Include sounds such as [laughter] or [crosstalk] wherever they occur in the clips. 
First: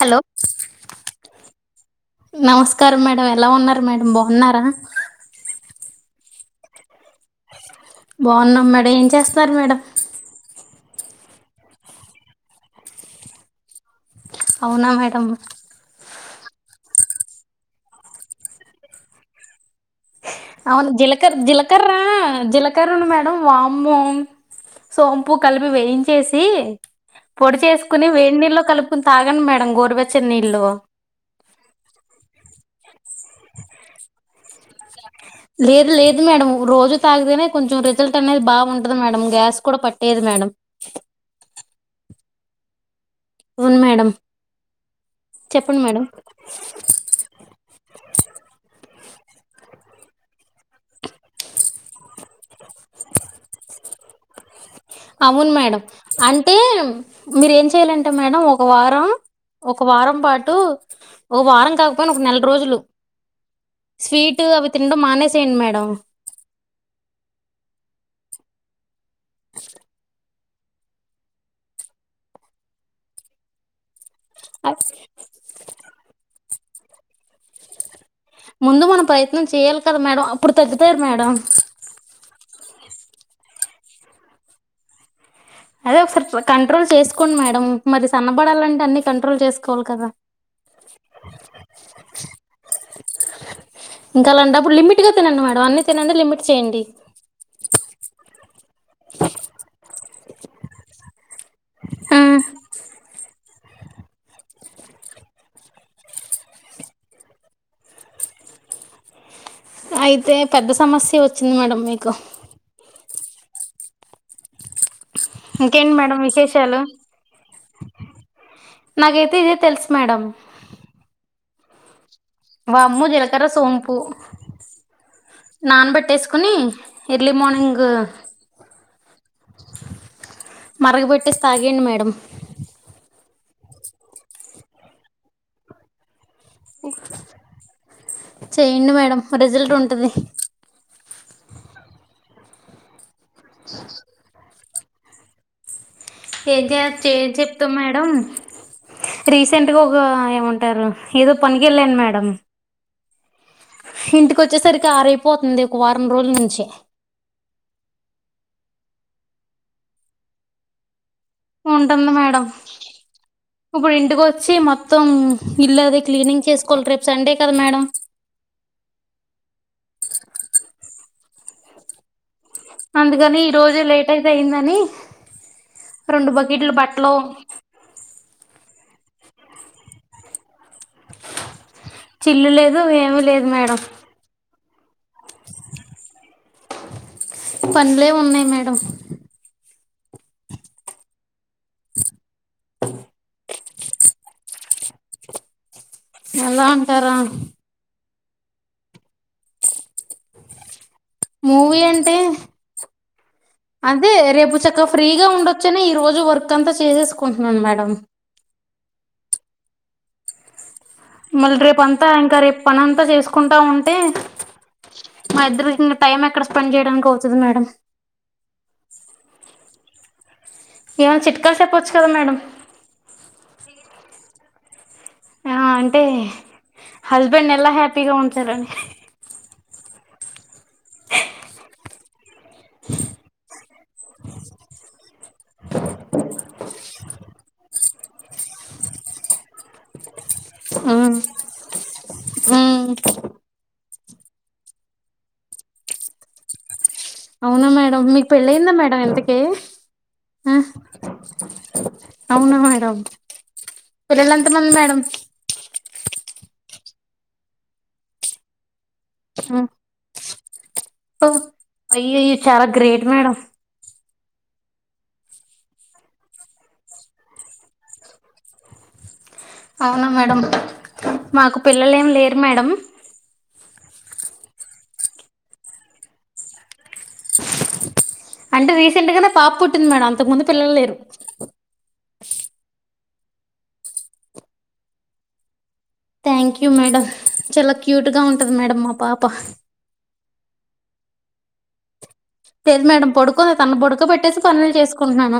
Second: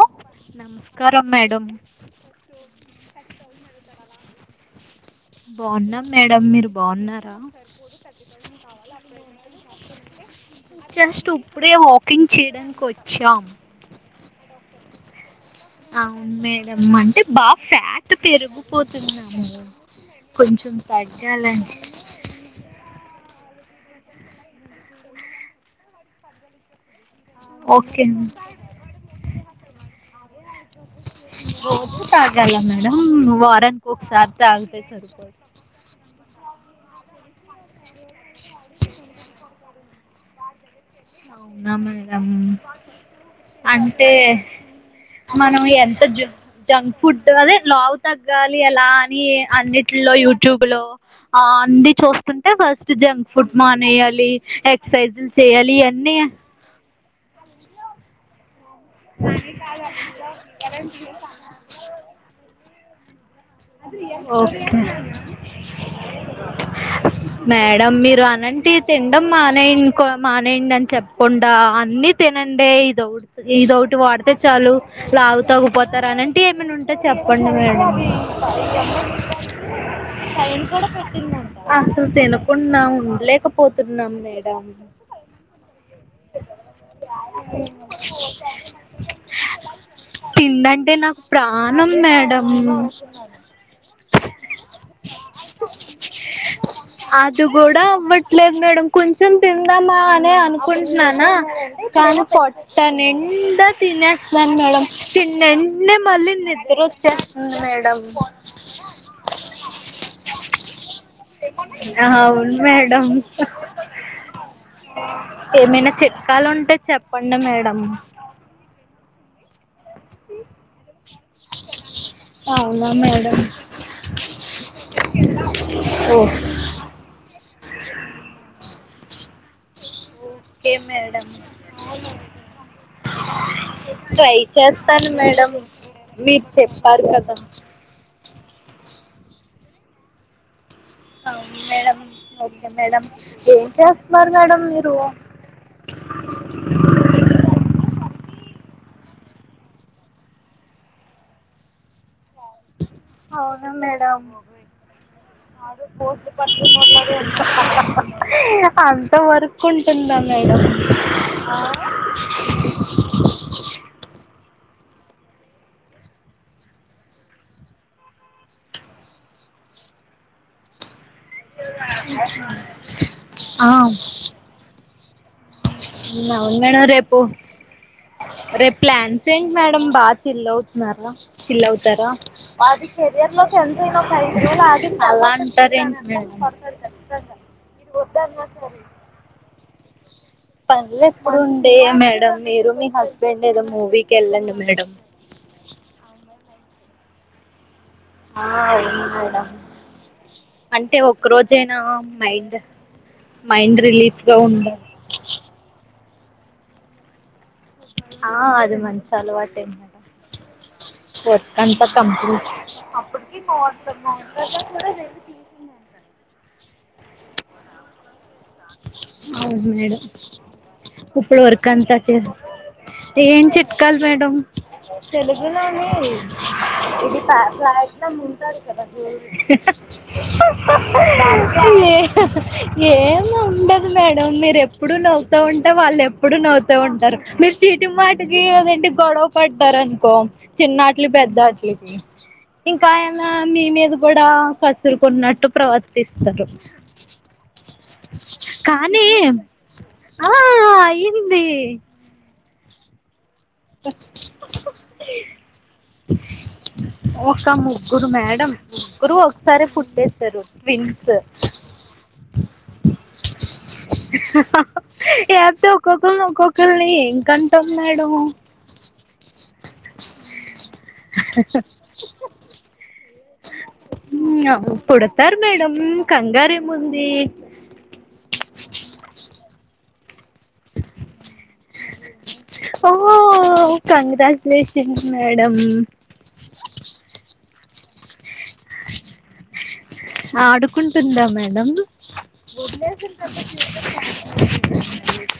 Hello నమస్కారం madam నమస్కారం madam ఎలా ఉన్నారు మేడం బాగున్నారా బాగున్నం మేడం మీరు బాగున్నారా బాగున్నాం మేడం ఏం చేస్తున్నారు మేడం జస్ట్ ఉప్పుడే వాకింగ్ చేయడానికోచ్చాం అవునా మేడమ్ అవును మేడం అంటే బా ఫ్యాట్ పెరిగిపోతుందండి అవును జీలకర్ జీలకర్రా జీలకరను మేడం వామ్మో సోంపు కలిపి వేయించేసి పొడి ఓకే చేసుకుని వేడి నీళ్లో కలుపుకుని తాగండి మేడం గోరువెచ్ రోజు తాగల మేడం వారానికి ఒకసారీ తాగుతే సరిపోత్ లేదు లేదు మేడం రోజు తాగితేనే కొంచెం రిజల్ట్ అనేది బాగుంటది మేడం గ్యాస్ గూడ పట్ లేదు మేడం అవునా మేడం అవును అంటే మేడం మనం చెప్పండి ఎంత మేడం జ జంక్ ఫుడ్ అదే లావు తగ్గాలి ఎలా అని అన్నిట్ లో యూట్యూబ్ లో అ అన్ని చూస్తుంటే ఫస్ట్ జంక్ ఫుడ్స్ మానేయాలి ఏక్ క్ససైజులు అవును చేయాలి మేడం అన్ అంటే మీరేం చెయ్యాలంటే మేడం ఒ ఒక వారం ఒక వారం పాటు ఒ వారం కాకపోయినా ఒక నెల రోజులు స్వీట్ ఓకే అవి తినడం మానేసేయండి మేడం మేడం మీర్ అనంటి తిండమ్ మానెయ్ న్ కో మానేయండి అని చెప్కుండా అన్ని తినండి ఇదవ్ ఇదవ్టి వాడ్ తే చాలు అ- లావు తగ్గుపోతారు అని అలాంటియ్ ఏమైనా ఉంటే చెప్పండి మేడం ముందు మనం ప్రయత్నం చేయాలి కదా మేడం అప్పుడు తగ్గుతారు మేడం అసలు తినకుండా ఉన్ ఉండ్లేకపోతున్నాం మేడం అదే ఒకసారి కంట్రోల్ చేసుకోండ్ మేడం మరి సన్నబడాలంటే అన్నీ కంట్రోల్ చేసుకోవాలి కదా అంటే నాకు ప్రాణం మేడం ఇంకా అలాంటడప్పుడు లిమిట్ గా తినండి మేడం అన్ని తినండి లిమిట్ చేయండి అది కూడ అవ్వట్ మేడం కొంచెం తిందామా అని అనుకుంటున్నానా ఆ కానీ పొట్ట నిండా తినేస్తాను మేడం తిన్నన్నే మళ్ళీ నిద్రోచ్చేస్తుంది మేడం ఫోన్ అయితే పెద్ద సమస్య వచ్చింది మేడం మీకు అవును మేడం హ ఏమైనా ఇంకేంటి మేడం చిట్కాలు ఉంటే విశేషాలు చెప్పండి మేడం నాకైతే తెలుసు మేడం [inaudible] వామ్ము, మేడం జీలకర, సోంపు నానబట్టేసుకొని okay early morning okay madam మరగబెట్టేసి తాగేయండి మేడం ట్రై చేస్తాను మేడం మీరు చెప్పారు కదా ఉంటది అవును మేడం ఓకే మేడం ఏం చేస్తున్నారు మేడం మీరు? ఏంజె ఏది చెప్తాం మేడం. రీసెంట్గా ఒక ఏమంటారు ఏదో పనికి వెళ్ళాను మేడం? అవును మేడం ఇంటికి వచ్చేసరికి ఆరైపోతుంది [inaudible] ఒక వారం రోజుల నుంచి అంత వర్క్ ఉంటుందా మేడం? ఉంటుంది మేడం ఇప్పుడు ఇంటికి వ చ్చి మొత్తం ఇల్లది క్లీనింగ్ చేసుకోవాలి. రేపు సండే కదా మేడం. [inaudible] అందుకని ఈ ఆ రోజే లేట్ అయితే అయిందని రెండు అవును బకెట్లు మేడం బట్టలు రేపు రేపు ప్లాన్స్ ఏంటి మేడం బాగ చిల్ అవుతు చీల్ అవుతారా చిల్లు లేదు ఏమీ లేదు మేడం అలా అంటే మేడం పనులే ఉన్నాయి మేడం పనులు ఎప్పుడుండేయా మేడం మీరు మీ హస్బెండ్ ఏదో మూవీకి వెళ్ళండి మేడం అలా అంటారా? ఆ అవును మేడం అన్ టె ఒక్క రోజైన మూవీ అంటే మైండ్ మైండ్ అదే రిలీఫ్ గా రేపు ఉండదు చక్కగ ఫ్రీగా ఉండొచ్చనే ఈ రోజు వర్క్ అంతా చేసేసుకున్ ఆ అది మంచి అలవాటె మళ్ళీ రేపు అంతా ఇంకా రేపు పని అంతా చేసుకుంటా ఉంటే మా ఇద్దరికింకా టైం ఎక్కడ పని చేయడానికి అవుతది మేడం అవును మేడం ఏమైనా ఇప్పుడు చిట్కాలు వర్క్ అంత చెప్పొచ్చు కదా చేసి మేడం ఏం చిట్కాలు మేడం ఆ తెలుగులోనే అంటే ఇది ఫ హస్బెండ్ ఎలా హ్యాపీగా ఫ్లాటినమ్ ఉంటారు ఉంచాలని కదా. ఏ ఏ ఉండదు మేడం మీరు ఎప్పుడు నవ్వుత ఉంటె వాళ్ళు ఎప్పుడు నవ్వుతూ ఉంటారు. మీరు చి చీటికీ మాటికి అదేంటి గొడవ పడ్తారనుకో చిన్నట్లు పెద్ద ఆటిలకి ఇంకా ఆయనా మీ మీద గొడవ కసురుకున్నట్టు ప్రవర్తిస్తారు. అవునా మేడం మీకు పెళ్ళయిందా మేడం కానీ ఇంతకి ఆ మ్ అయింది అవునా మేడంమ్ పిల్లలు ఎంత మంది మేడం? ఒక ముగ్గురు మేడమ్ ముగ్గురు ఒకసారి పుట్టేసారు ట్విన్స్ వీ చాలా గ్రేట్ మేడం ఏప్తే ఒక్కొక్కరిని ఒక్కొక్కరిని ఏంకంటాం మేడం. అవునా మేడం మాకు పిల్లలు ఏమి లేరు మేడం. మీయుం పుడతారు మేడం కంగారెముంది. అంటే రీసెంట్ గానె పాప పుట్టింది మేడం అంతకు ముందు పిల్లలు లేరు ఓ హో congratulation madam thank you madam చాలా క్యూట్గా ఉంటది మేడం మా పాప ఆడుకుంటుందా మేడం? లేదు మేడం పడుకో తను పడుకో పెట్టేసి పనులు [unintelligible] చేసుకుంటున్నాను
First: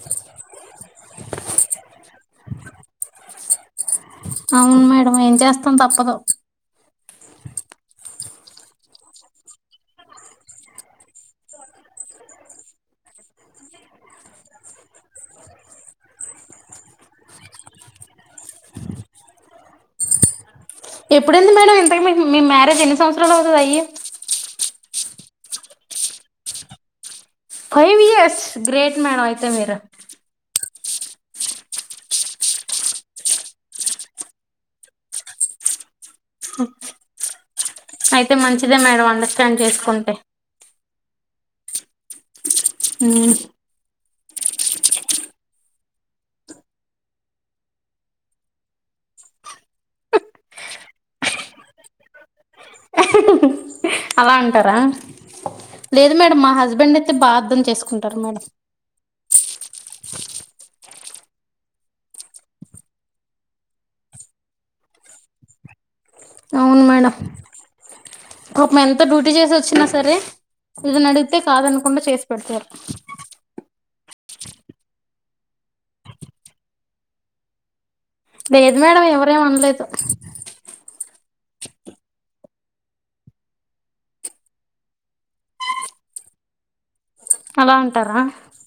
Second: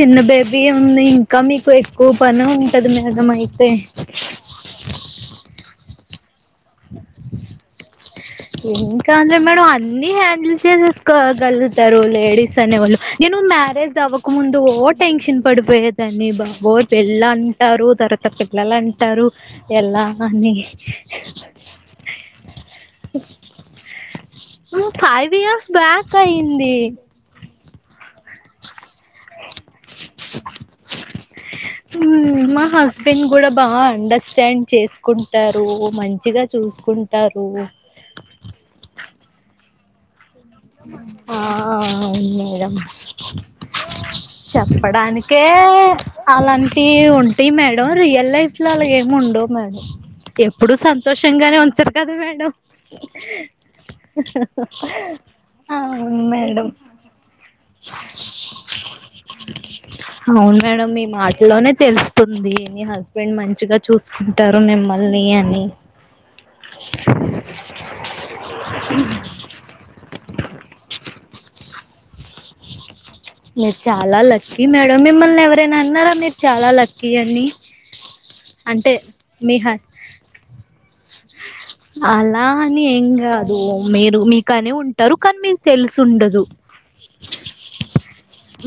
చిన్న బేబీ ఉంది. ఇంకా మీకు ఎక్కువ పని ఉంటది మ్యాగ మై అవును మేడం ఏం చేస్తాం తప్పదు ఇంకా అంద్ర మేడం అన్ని హ్యాండిల్ చేసేసుకోగలుగతరు లేడీస్ అనే వాళ్లు నేను మ మ్యారేజ్ అవ్వకముందు ఓ టెన్షన్ పడిపోయేదని బాబోయ్ పెళ్ళంటారు తరువత పి లలంటారు ఎలా అని ఎప్పుడుంది మేడం ఇంతక్ మీ మ్యారేజ్ ఎన్ని సంవత్సరాలు అవుతది అయ్యి ఫైవ్ ఇయర్స్ బ్యాక్ అయ్యంది ఫైవ్ ఇయర్స్ గ్రేట్ మేడం అయితే మీరు మా హస్బెండ్ కూడా బాగా అండర్స్టాండ్ చేసుకుంటారు మం అయితే మంచిదే మేడం అండర్స్టాండ్ చేసుకుంటే ఆ అవును మేడం ఉమ్. చెప్పడానికే అలాంటియి ఉంటయి మేడం రియల్ లైఫ్ లో అలాగెం ఉండవు మేడం ఎప్పుడు సంతోషంగానే ఉంచరు కదా మేడం అలా అంటారా లేదు మేడం మా హస్బెండ్ అయితే బాగా అర్థం చేసుకుంటారు మేడం అవును మేడం మీ మాటలోనే తెలుస్తుంది మీ హస్బెండ్ మంచిగా చూసుకుంటారు మిమ్మల్ ల్ని అని అవును మేడం పాపం ఎంత డ్యూటీ చేసి వచ్చినా సరే ఏదన్న అడిగితే కాదనకుండా చేస్ పెడుతారు మీరు చాలా లక్కీ మేడం మిమ్మల్ని ఎవరైనా అన్నారా మీరు చాలా లక్కీ అని లేదు అంటే మేడం ఎవరేం మీ హ అనలేదు అలా అని ఏం కాదు మీరు మీకనే ఉంటారు కానీ మీకు తెలిసి ఉండదు అలా అంటారా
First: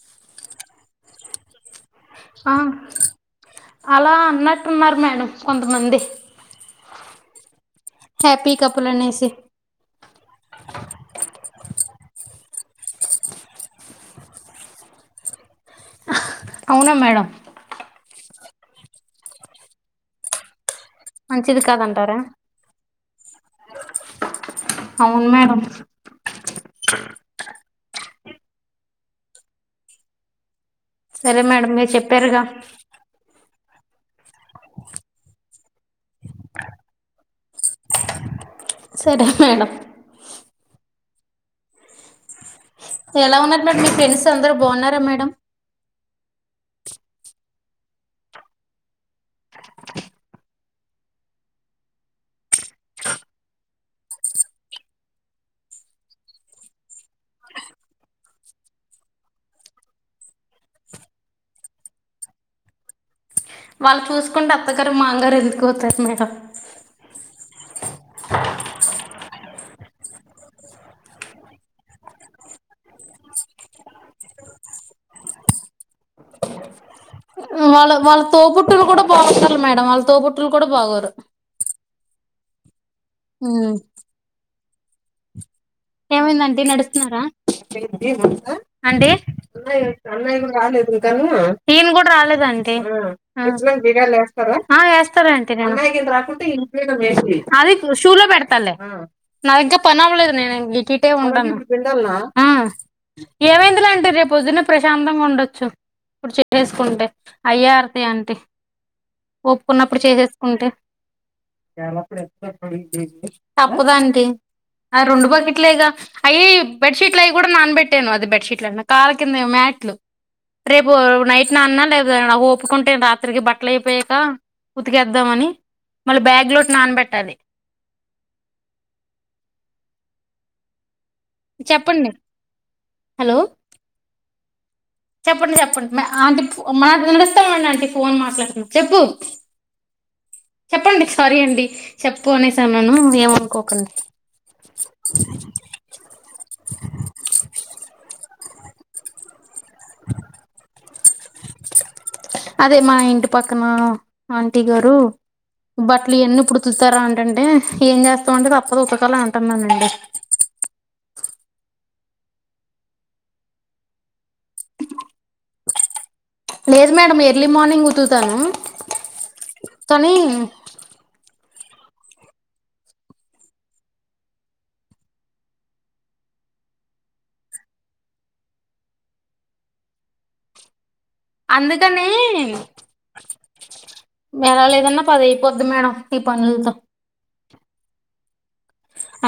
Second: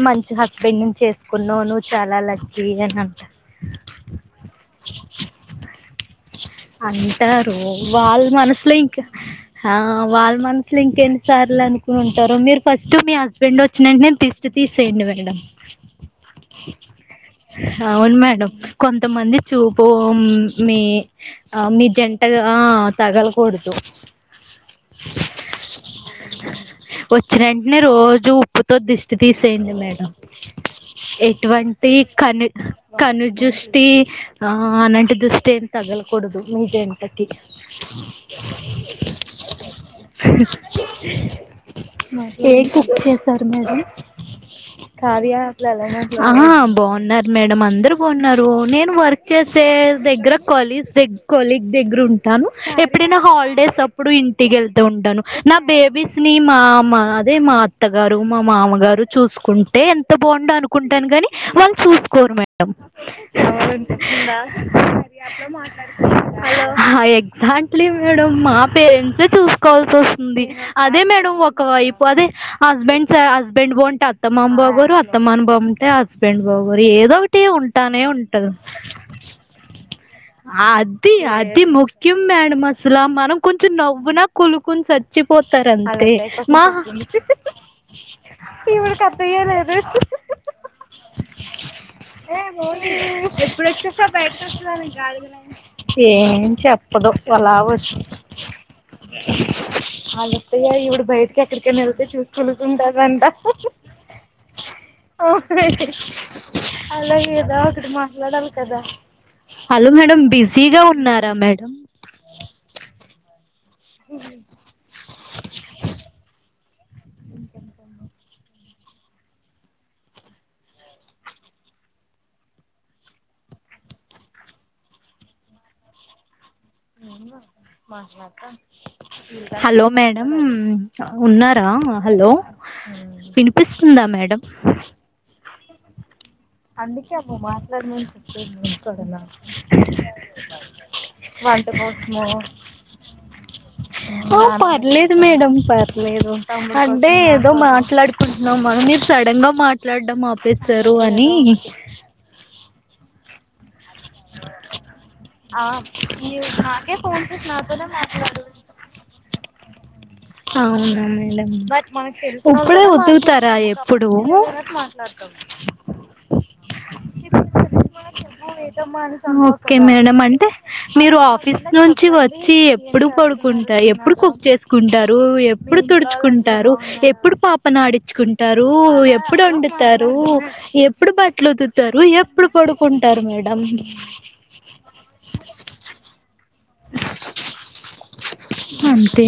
మంచి హస్బెండ్ ను చేసుకున్నవ్ నువ్ ఆ అలా అన్నట్టున్నారు మేడం కొంతమంది అంటారు వాళ్ళ హ్యాపీ మనసులో కపుల్ ఇంకా అనేసి ఆ వాళ్ళ మనసులో ఇంకెన్నిసార్లన్ కుంటారు మీరు ఫస్ట్ మీ హస్బెండ్ వచ్చినవెంటేనే దిష్టి తీసేయండి మేడం అవునా మేడం అవును మేడం కొంతమంది చూపు మ్ మీ మంచిది ఆ మీ కాదంటారా జంటగా ఆ తగలకూడదు అవును మేడం వచ్చినేంటనే రోజు ఉప్పుతో దిష్టి తీసేయండి మేడం సరే మేడం మీరు ఎటువంటి చెప్పారుగా కను కనుజుస్ ష్టి ఆ అనంటి దృష్టేం తగలకుడదు మీ జంటకి సరే మేడం మరి ఏం కుక్ ఎలా చేసారు ఉన్నారు మేడం మీ ఫ్రెండ్స్ అందరు బాగున్నారా మేడం ఆహ బాగున్నారు మేడం అందరు బాగున్నారు నేను వర్క్ చేసే దగ్గర కొలీగ్ కొలీగ్ దగ్గర ఉంటాను ఎప్పుడైనా హాలిడేస్ అప్పుడు ఇంటికేళ్తూ ఉంటాను నా బే బీస్ ని మా మ్మ అదే మా అత్తగారు మా మామగారు చూసుకుంటే ఎంత బాగుండో అనుకుంటాను గాని వాళ్ళు చూసుకోరు మేడం వాళ్ళు చూసుకుంటే అత్తగారు మామగారు ఎందుకు అవుతారు మేడం హలో హాయ్ లేం మేడం మా పేరెంట్సే చూసుకోవాల్సి వస్తుంది అదే మేడం ఒక వైపు అదే ఆ హస్బెండ్స్ స హస్బెండ్ బాగుంటే అత్తమామ బాగోరు అత్తమామ బాగుంటే హస్బెండ్ బాగోరు ఏదో ఒకట్ టి వాళ్ళ అంటానే వాళ్ళ ఉంటది తోబుట్టులు కూడా బాగుంటారు మేడం వాళ్ళ తోబుట్టులు కూడా బాగోరు అది అది ముక్ ఖ్యం మేడం అసలా మనం కొంచెం ఉమ్ నవ్వినా కుళ్ళుకొని చచ్చిపోత్. తంతే మా. ఏమైందండి అంటే నేను కూడా రాలేదు ఆంటీ. అ వేస్తారతర్ ఆంటీ ఏం చెప్పదు అలా అది వచ్చి షూలో పెడుతాలే నది ఇంక పనివలేదు నేను ఈ కిటే ఉంటను ఏమైందిలే ఆంటీ రేపు పొద్దున్న ప్రశాంతంగా ఉండచ్చు ఇప్పుడు చేపూలేసుకుంటే అయ్యర్తి ఆంటీ హలో ఒప్పుకున్నప్పుడు మేడం చేసేసుకుంటే బిజీగా ఉన్నారా మేడం. తప్పదు ఆంటీ ఆ రెండు బాకిట్లేగ అయ్యేయె. బెడ్శీట్లు అవి కూడా నాన్బెట్టాను అది బెడ్షీట్ల అంటున్న కళ్ళ కింద మ్యాట్లు. రేపు నైట్ నాన్న లేదా నా ఒప్పుకుంటే రాత్రికి బట్టలు అయిపోయాక. ఉతికేద్దామని మళ్ళీ బ్యాగ్ లో. Hello madam. ఆహ్ ఉన్నారా చెప్పండి హలో హలో వినిపిస్తుందా మేడం. చెప్పండి చెప్పండి ఆంటీ మన వినిపిస్తుంది అండి ఆంటీ ఫోన్ మాట్లాడుతున్నా చెప్పు. చెప్పండి సారీ అండి చెప్పు అనేసెసాన్ను ఏమనుకోకండి. ఆహ్ పర్లేదు మేడం పర్లేదు అదే ఎదో మాట్లాడుకుంటు. అమ్మా మీరు సడన్ గా మాట్లాడం ఆపేస్తారు అని. అదే మా ఇంటి పక్కన ఆంటీ గారు. బట్లు ఇయాన్నీ ఎపుడు ఉతుకుతారు అంటుంటే ఏం చేస్తామండి తప్పదు ఉతకలే అంట్. అన్నానండి. అవున మేడం ఇప్పుడే ఉతుకుతారా ఎప్పుడు. లేదు మేడమ్ ఎర్లీ మార్నింగ్ ఉతుకు. ఓకే మేడం అంటే మీరు ఆఫీస్. ఆఫిస్ నుంచి వచ్చి ఎప్పుడు పడుకుంటారు ఎప్పుడు కుక్ చేసుకుంటారు ఎప్పుడు తుడుచుకుంటారు. ఎప్పుడు పాపనడించుకుంటారు ఎప్పుడు వండుతారు ఎప్. ఎప్పుడు బట్టలుఉతుకుతారు ఎప్పుడు పడుకుంట. ఎడ లేదన్న పది అయిపోద్ది మేడం ఈ పనులతో.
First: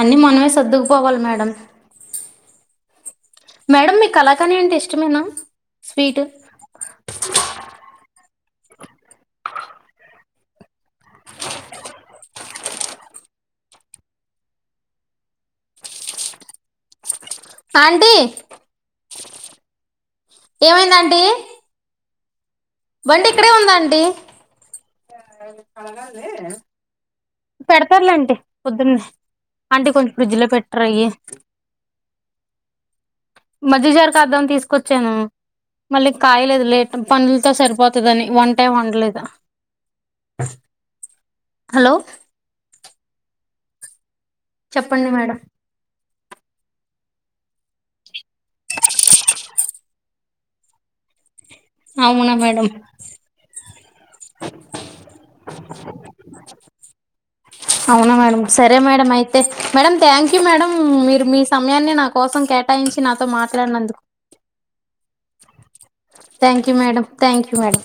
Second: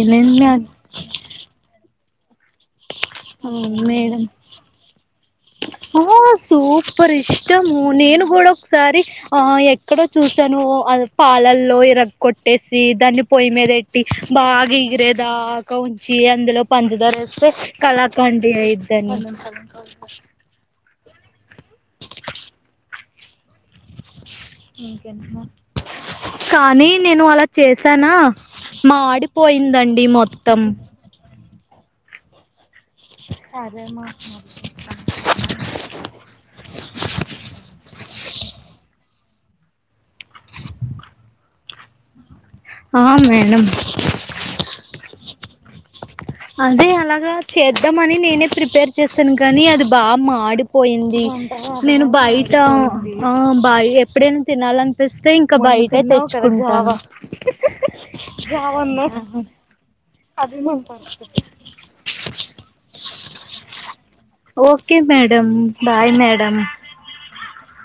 అన్ని మనమే సర్దుకుపోవాలి మేడం. మేడం మీకు కళాకని అంటే ఇష్టమేనా. హొ స్వీట్ సూపర్ ఇష్టము నేను. కూడా ఒకసారి ఆహ్ ఎక్కడో చూసాను అది పాలల్లో ఇరగ్కొట్టేసి దాన్ని. పొయ్యి మీద ఎట్టి బాగా ఇగిరే దాకా ఉంచి అందులో పంచదర ఏసి. స్తే ఆంటీ కళాఖండీ అయిది అని. ఏమైంది ఆంటీ. బండి ఇక్కడే ఉంది ఆంటీ. కానీ నేను అలా పెడతారులే చేసానా అంటి పొద్దున్నే. అంటి మాడిపోయిందండి కొంచం ఫ్రిడ్జ్ లో మొత్తం పెట్టారా ఇయి. మాజీగజర్ కదం అని తీసుకొచ్చాను మళ్ళీ కాయలేదు లేట్ పనులతో సరిపోత. గాని వంట ఏం వండలేదు. హలో ఆహ్ మేడం. చెప్పండి మేడం. అంటే అలాగా చేద్దాంమని నేనే ప్రిపేర్ చేశాను కానీ అది. బాగా మాడిపోయింది. నేను అవునా బయట మేడం ఆహ్ బయట ఎప్పుడైనా తినాలనిపిస్తే ఇంకా బయటె తెచ్చుకుం. అవునా మేడం సరే మేడం అయితే మేడం థ్యాంక్యూ మేడం మీ. మీరు మీ సమయాన్ని నా కోసం కేటాయించి నాతో మాట్లాడినందుకు. Okay madam. Bye madam thank you madam thank you madam.